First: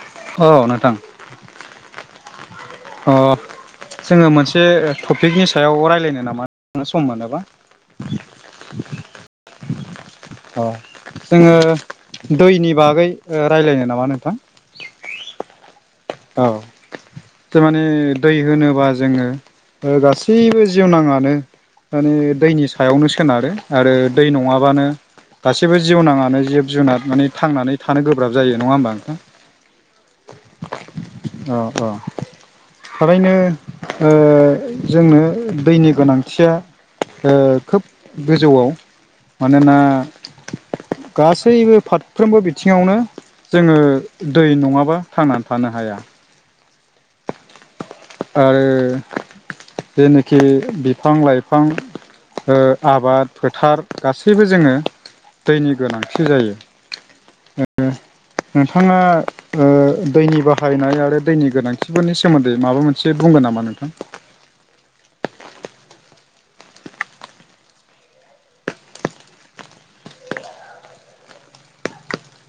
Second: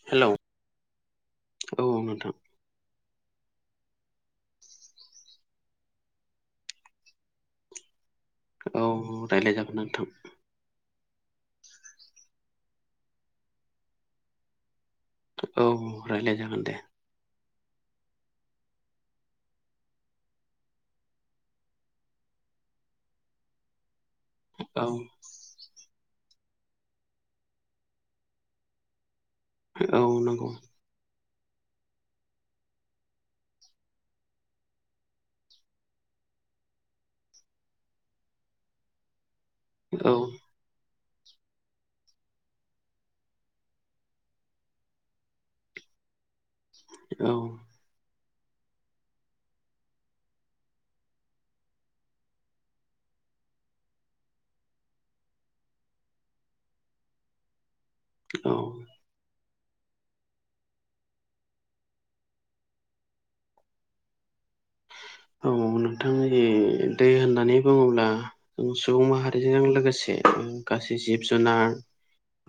Hello. अ नोंथां। औ औ नोंथां। अ जोङो मोनसे टपिकनि सायाव रायज्लायनो नामा सम मोनोबा? औ रायज्लायजागोन नोंथां। अ जोङो दैनि बागै रायज्लायनो नामा नोंथां? औ रायज्लाय औ जागोन दे। थारमाने दै होनोबा जोङो गासैबो जिउनााङानो माने दैनि सायावनो सोनारो आरो दै नङाबानो औ गासैबो जिउनााङानो जिब जुनार माने थांनानै थानो गोब्राब जायो नङा होमबा नोंथां? औ नंगौ। अ अ। थारैनो ओ जोंनो दैनि गोनांथिया ओ खोब गोजौआव मानोना औ गासैबो फारफ्रोमबो बिथिङावनो जोङो दै नङाबा थांनानै थानो हाया। औ आरो जेनोखि बिफां लाइफां आबाद फोथार गासैबो जोङो दैनि गोनांथि जायो औ नोंथाङा दैनि बाहायनाय आरो दैनि गोनांथि खाथिफोरनि सोमोन्दै माबा मोनसे बुंगोन नामा नोंथां औ नोंथांनि जि दै होननानै बुङोब्ला सुबुं माहारिजों लोगोसे गासै जिब - जुनार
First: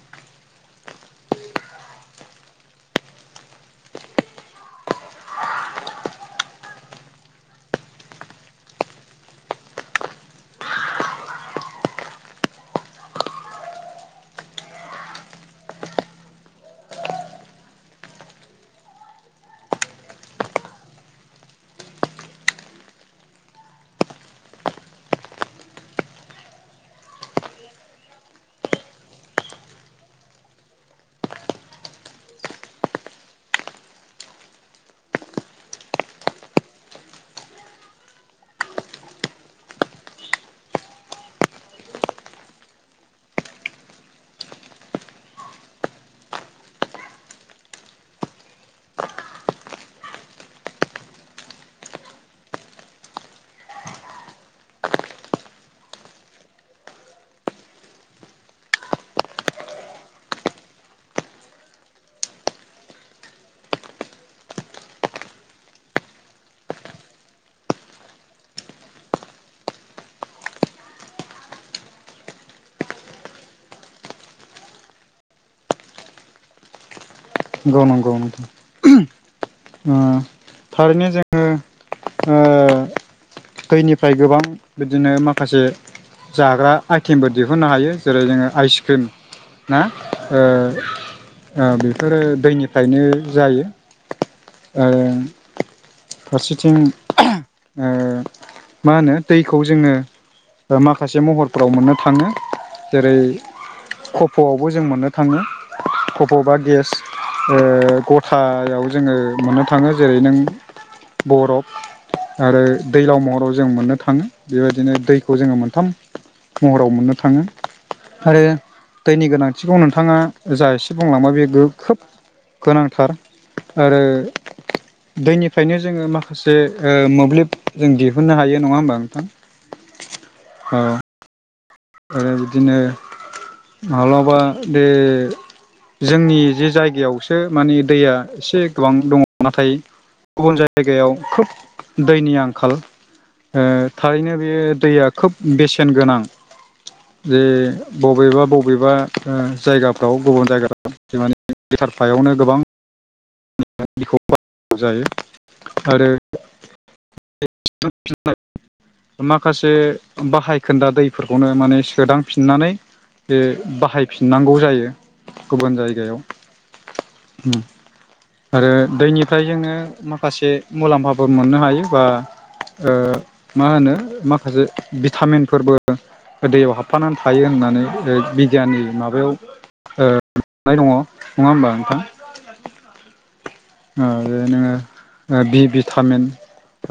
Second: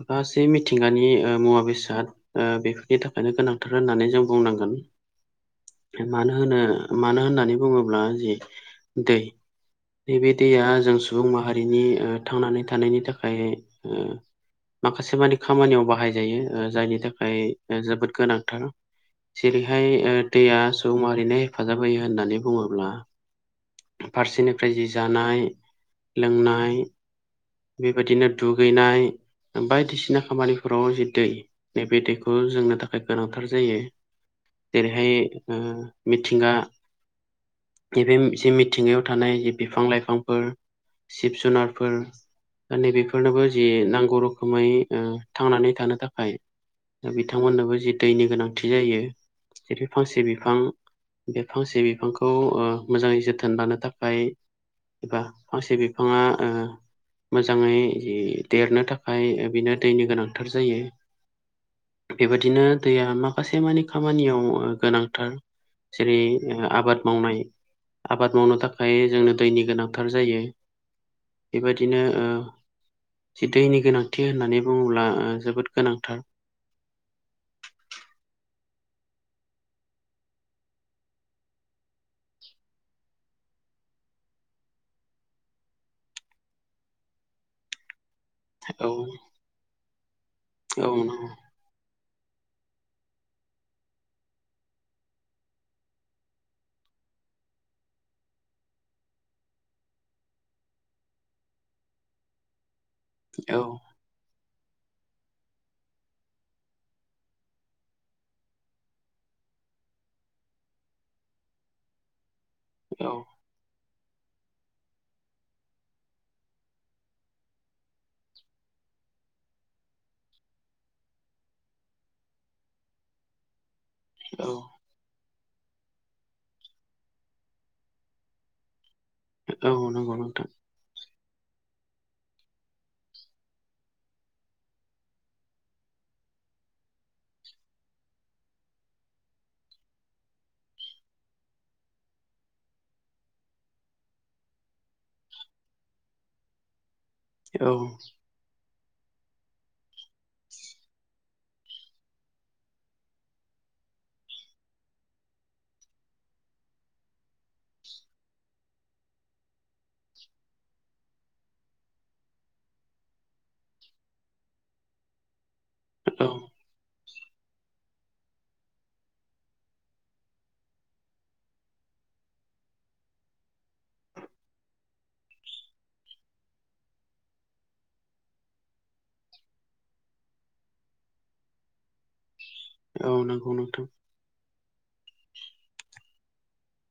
माखासे मिथिंगानि मुवा - बेसाद बेफोरनि थाखायनो गोनांथार होननानै जों बुंनांगोन मानो होनो मानो होननानै बुङोब्ला जि दै नैबे दैया जों सुबुं माहारिनि थांनानै थानायनि थाखाय माखासे मानि खामानियाव बाहायजायो जायनि थाखाय जोबोद गोनांथार जेरैहाय दैया सुबुं मारिनो हेफाजाब होयो होननानै बुङोब्ला फारसेनिफ्राय जि जानाय लोंनाय बेबायदिनो दुगैनाय बायदिसिना खामानिफोराव जि दै नैबे दैखौ जोंनो थाखाय गोनांथार जायो जेरैहाय मिथिंगा बेब जे मिथिंगायाव थानाय जे बिफां- लाइफांफोर जिब- जुनारफोर नैबेफोरनोबो जि नांगौ रोखोमै थांनानै थानो थाखाय दा बिथांमोननोबो जि दैनि गोनांथि जायो जेरै फांसे बिफां बे फांसे बिफांखौ खौ मोजाङै जोथोन लानो थाखाय एबा फांसे बिफाङा मोजाङै जि देरनो थाखाय बिनो दैनि गोनांथार जायो बेबायदिनो दैया माखासे मानिे खामानियाव गोनांथार जेर आबाद मावनाय आबाद मावनो थाखाय जोंनो दैनि गोनांथार जायो बेबायदिनो जि दैनि गोनांथि होननानै बुङोब्ला जोबोद गोनांथार गौ नंगौ नंथ थारैनो जोङो दैनिफ्राय गोबां बिदिनो माखासे जाग्रा आइटेमबो दिहुननो हायो जेरै जोङो औ आइसक्रिम ना बे औ नंगौ बेफोरो दैनिफ्रायनो जायो फारसेथिं मा होनो दैखौ जोङो माखासे महरफोराव मोननो थाङो जेरै औ कप'आवबो जों मोननो थाङो कप' बा गेट गथायाव जोङो मोननो थाङो जेरै नों बरफ आरो औ दैलाव महराव जों मोननो थाङो बेबायदिनो दैखौ जोङो मोनथाम महराव मोननो थाङो आरो दैनि गोनांथिखौ नोंथाङा जा एसे बुंलांबाय बे खोब गोनांथार आरो औ दैनिफ्रायनो जोङो माखासे मोब्लिब जों दिहुननो हायो नङा होमबा नोंथां औ नंगौ नोंथां ह आरो बिदिनो माब्लाबा बे जोंनि जे जायगायावसो माने दैया एसे गोबां दङ नाथाय गुबुन जायगायाव खोब दैनि आंखाल थारैनो बे दैया खोब बेसेन गोनां जे औ बबेबा बबेबा जायगाफ्राव गुबुन जायगा माने लिटार फायावनो गोबां [inaudible] खौ जायो आरो [inaudible] माखासे बाहायखोन्दा दैफोरखौनो माने सोदांफिननानै बे बाहायफिननांगौ जायो गुबुन जायगायाव औ आरो दैनिफ्राय जोंङो माखासे मुलाम्फाफोर मोननो हायो बा ओ मा होनो माखासे भिटामिनफोरबो दैयाव हाबफानानै थायो होननानै ओ बिगियाननि माबायाव [inaudible] नाय दंङ नंङा होमबा नोंथां औ नंगौ नोंथां ओ बे नोंङो ओ बि भिटामिन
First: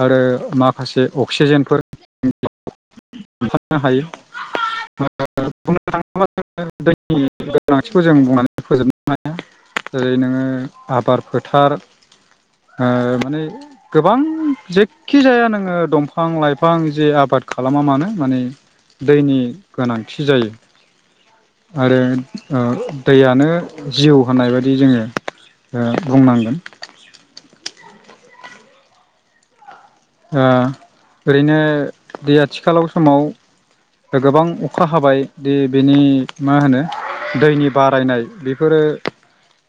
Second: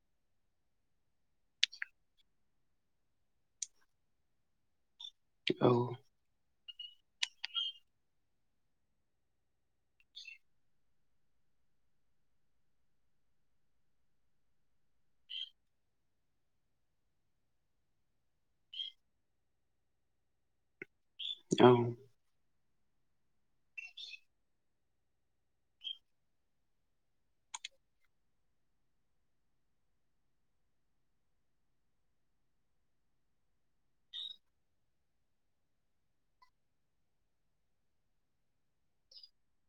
आरो माखासे अक्सिजेनफोर [inaudible] नो हायो [inaudible] औ बुंनो थां मा ज [inaudible] दैनि गोनांथिखौ जों बुंनानै फोजोबनो हाया जेरै नोंङो आबार फोथार माने गोबां जे खि जाया नोंङो दंफां लाइफां जे आबाद खालामा मानो माने दैनि गोनांथि जायो औ आरो दैयानो जिउ होननाय बायदि जोंङो बुंनांगोन ओ ओरैनो दै आथिखालाव समाव दा गोबां अखा हाबाय दि बेनि मा होनो दैनि बारायनाय बेफोरो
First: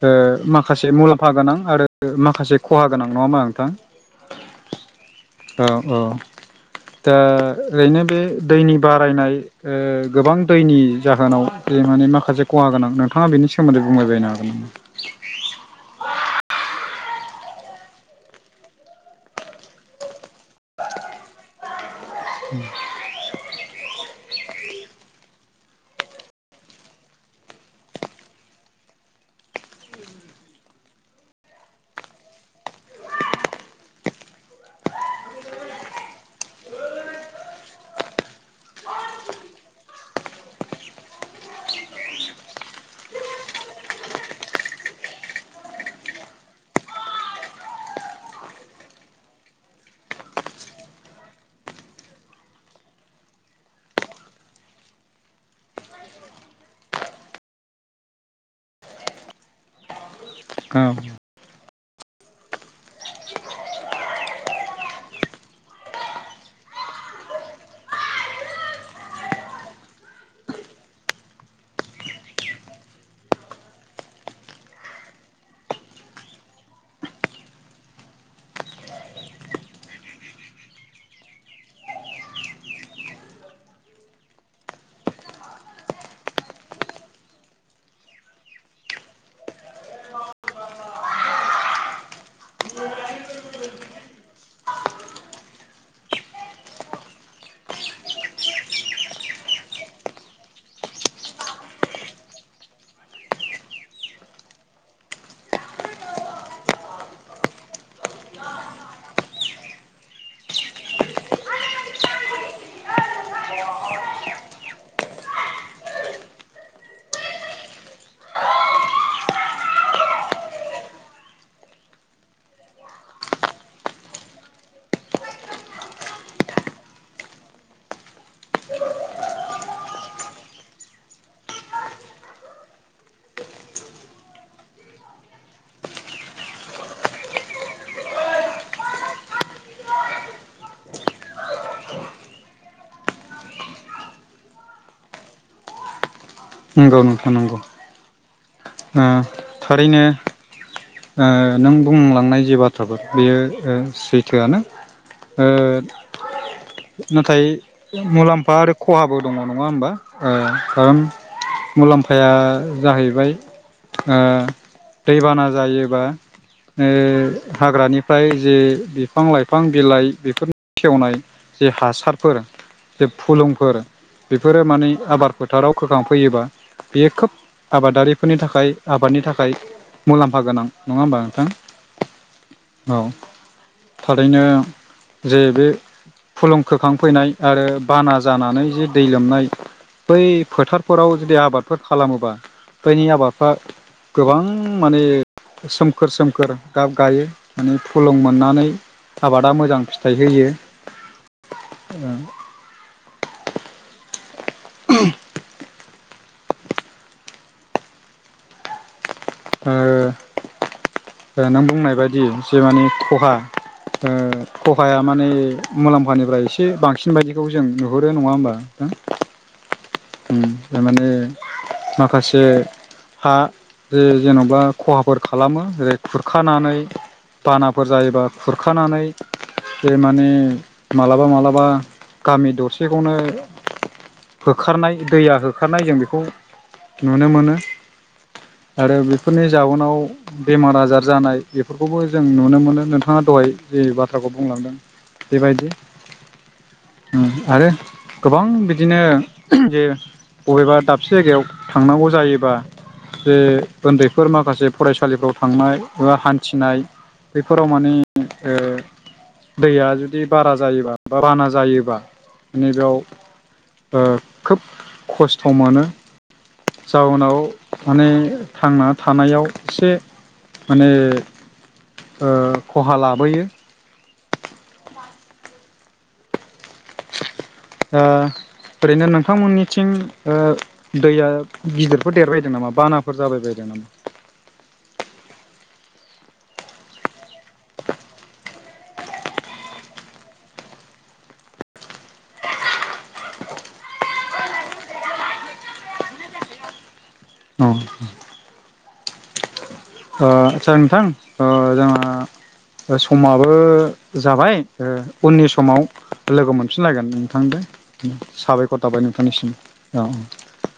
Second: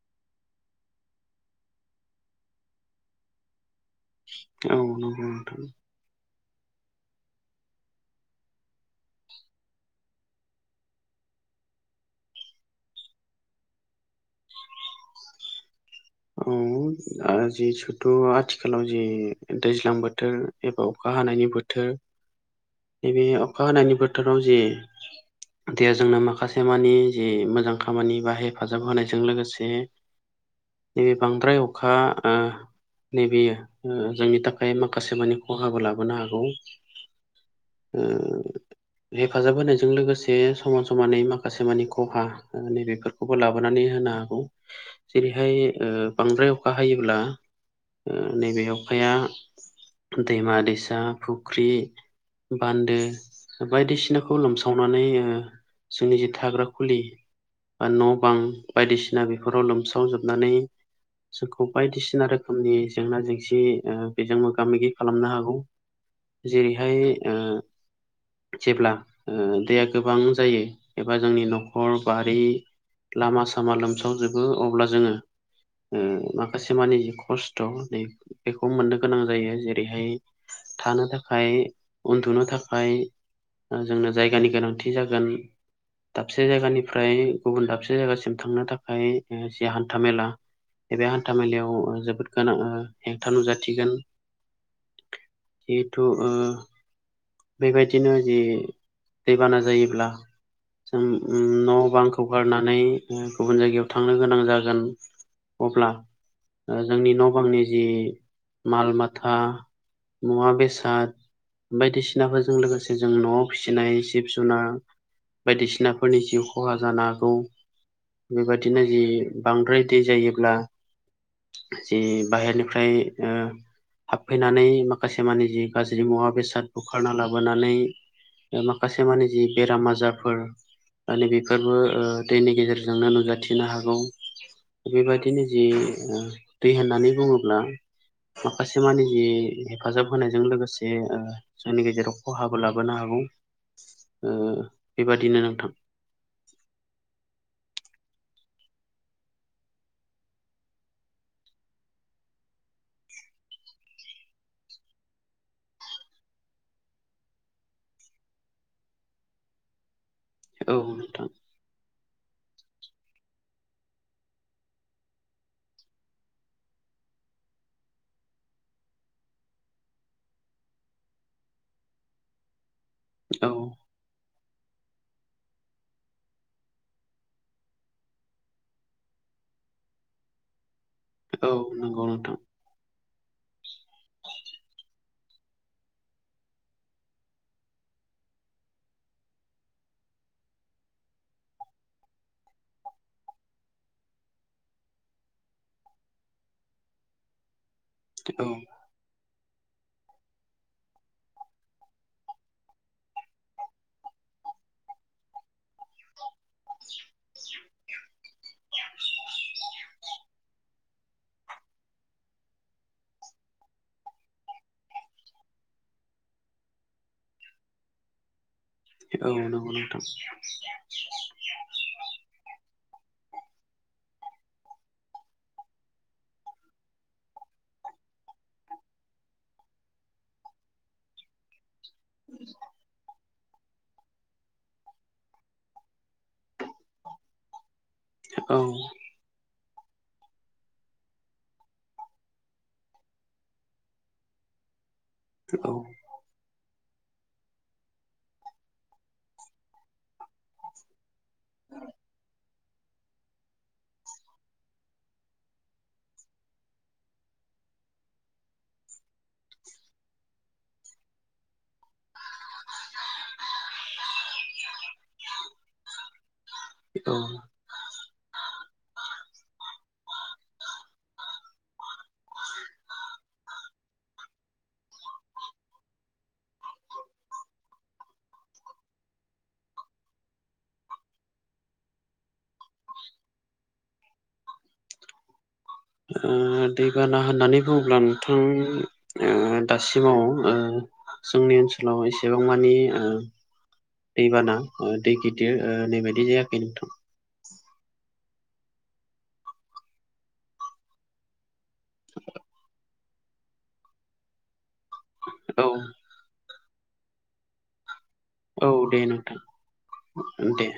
ओ माखासे मुलाम्फा गोनां आरो माखासे खहा गोनां नंङाहोमबा नोंथां औ नं औ औ दा ओरैनो बे दैनि बारायनाय ओ गोबां दैनि जाहोनाव जे माने माखासे खहा गोनां नोंथांङा बेनि सोमोन्दै बुंबायबायनो हागोन ना औ जि सुथु आथिखालाव जि दैज्लां बोथोर थोर एबा अखा हानायनि बोथोर उम [inaudible] नैबे अखा हानायनि बोथोराव जे दैया जोंना माखासे मानि जि मोजां खामानि बा हेफाजाब होनायजों लोगोसे नैबे बांद्राय अखा ओ नैबेयो ओ जोंनि थाखाय माखासे मानि खहाबो लाबोनो हागौ ओ हेफाजाब होनायजों लोगोसे समान समानै माखासे मानि खहा नैबेफोर खौ लाबोनानै होनो हागौ जेरै हाय ओ बांद्राय अखा हायोब्ला ओ नैबे अखाया दैमा दैसा फुख्रि बान्दो बायदिसिनाखौ लोमसावनानै जोंनि जि थाग्रा खुलि बा न' बां बायदिसिना बेफोराव लोमसाव जोब नानै औ जोंखौ बायदिसिना रोखोमनि जेंना जेंसि बेजों मोगा मोगि खालामनो हागौ जेरैहाय जेब्ला दैया गोबां जायो एबा जोंनि न'खर बारि लामा सामा लोमसावजोबो अब्ला जोंङो ओ माखासे मानि जि खस्थ' नै बेखौ मोननो गोनां जायो जेरैहाय थानो थाखाय उन्दुनो थाखाय ओ जोंनो जायगानि गोनांथि जागोन। दाबसे जायगानिफ्राय गुबुन दाबसे जायगासिम थांनो थाखाय ज हान्थ मेला बे हान्था मेलायाव जोबोद गोनां ओ हेंथा नुजाथिगोन। जिथु ओ बेबायदिनो जि दैबाना जायोब्ला जों ओम न' बांखौ गारनानै गुबुन जायगायाव थांनो गोनां जागोन। अब्ला जोंनि न' बांनि जि माल माथा मुवा बेसाद बायदिसिना [unintelligible] जों लोगोसे जों न'आव फिसिनाय जिब जुनार बायदिसिनाफोरनि जिउ खहा जानो हागौ। बेबादिनो जि बांद्राय दै जायोब्ला जि बाहेरनिफ्राय ओ हाबफैनानै माखासे मानि जि गाज्रि मुवा बेसाद बुखारना लाबोनानै माखासे माने जि बेराम आजारफोर मानि बेफोरबो ओ दैनि गेजेरजोंनो नुजाथिनो हागौ। बेबायदिनो जि दै होननानै बुङोब्ला माखासे मान जि हेफाजाब होनायजों लोगोसे ओ जोंनि गेजेराव खहाबो लाबोनो हागौ ओ बेबादिनो नोंथां नोंगौ नों थां नंगौ ओम थारैनो ओ नों बुंलांनाय जे बाथ्राफोर बेयो ओ सैथोआनो ओ नाथाय मुलाम्फा आरो खहाबो दङ नङा होमबा औ ओ ओम नोंथां मुलाम्फाया जाहैबाय ओ दैबाना जायोबा ओ हाग्रानिफ्राय जे बिफां लाइफां बिलाइ बेफोरनि सेेवनाय जे हासारफोर जे औ फुलुंफोर बेफोरो माने आबाद फोथाराव खोखांफैयोबा बियो खोब आबादारि फोरनि थाखाय आबादनि थाखाय मुलाम्फा गोनां नङा होमबा नोंथां। औ नंगौ नोंथां औ थारैनो जे बे फुलुं खोखांफैनाय आरो बाना जानानै जे दै लोमनाय बै फोथारफोराव जुदि आबादफोर खालामोबा बै आबादफ्रा गोबां माने सोमखोर सोमखोर दाब गायो। माने फुलुं औ मोननानै आबादा मोजां फिथाइ होयो। [inaudible] ओ नों बुंनाय बायदि जे माने खहा खहाया माने मुलाम्फानिफ्राय एसे बांसिन बायदिखौ जों नुहुरो नङा होमबा औ नंगौ नंथां। उम थारमाने माखासे हा जे जेन'बा खहाफोर खालामो जै खुरखानानै बानाफोर जायोबा खुरखानानै बे माने मालाबा मालाबा गामि दरसेखौनो होखारनाय दैया होखारनाय जों बेखौ नुनो मोनो औ आरो बे बे फोरनि जाउनाव बेमार आजार जानाय बेफोरखौबो जों नुनो मोनो नोंथाङा दहाय जे बाथ्राखौ बुंलांदों। बेबायदि औ ओम आरो गोबां बिदिनो जे बबेबा दाबसे जायगायाव थांनांगौ जायोबा जे उन्दैफोर माखासे फरायसालिफ्राव थांनाय बा हान्थिनाय बेफोराव माने ओ दैया जुदि बारा जायोबा बा बाना जायोबा नै बेयाव खोब खस्थ' मोनो औ ओ जाउोनाव माने थांना थानायाव एसे माने ओ खहा लाबोयो। बा ओ ओरैनो नोंथांमोननिथिं ओ दैया गिदिरफोर देरबायदों नामा बानाफोर जाबाय बायदों नामा? ओ दैबाना होननानै बुङोब्ला नोंथां ओ दासिमाव ओ जोंनि ओनसोलाव एसेबां मानि ओ दैबाना ओ दै गिदिर ओ नैबाददि जायाखै नोंथां। औ ओ आचसा नोंथां ओ जोंहा समाबो जाबाय ओ उननि औ समाव लोगो मोनफिनलायगोन नोंथां दे औ दे नोंथां दे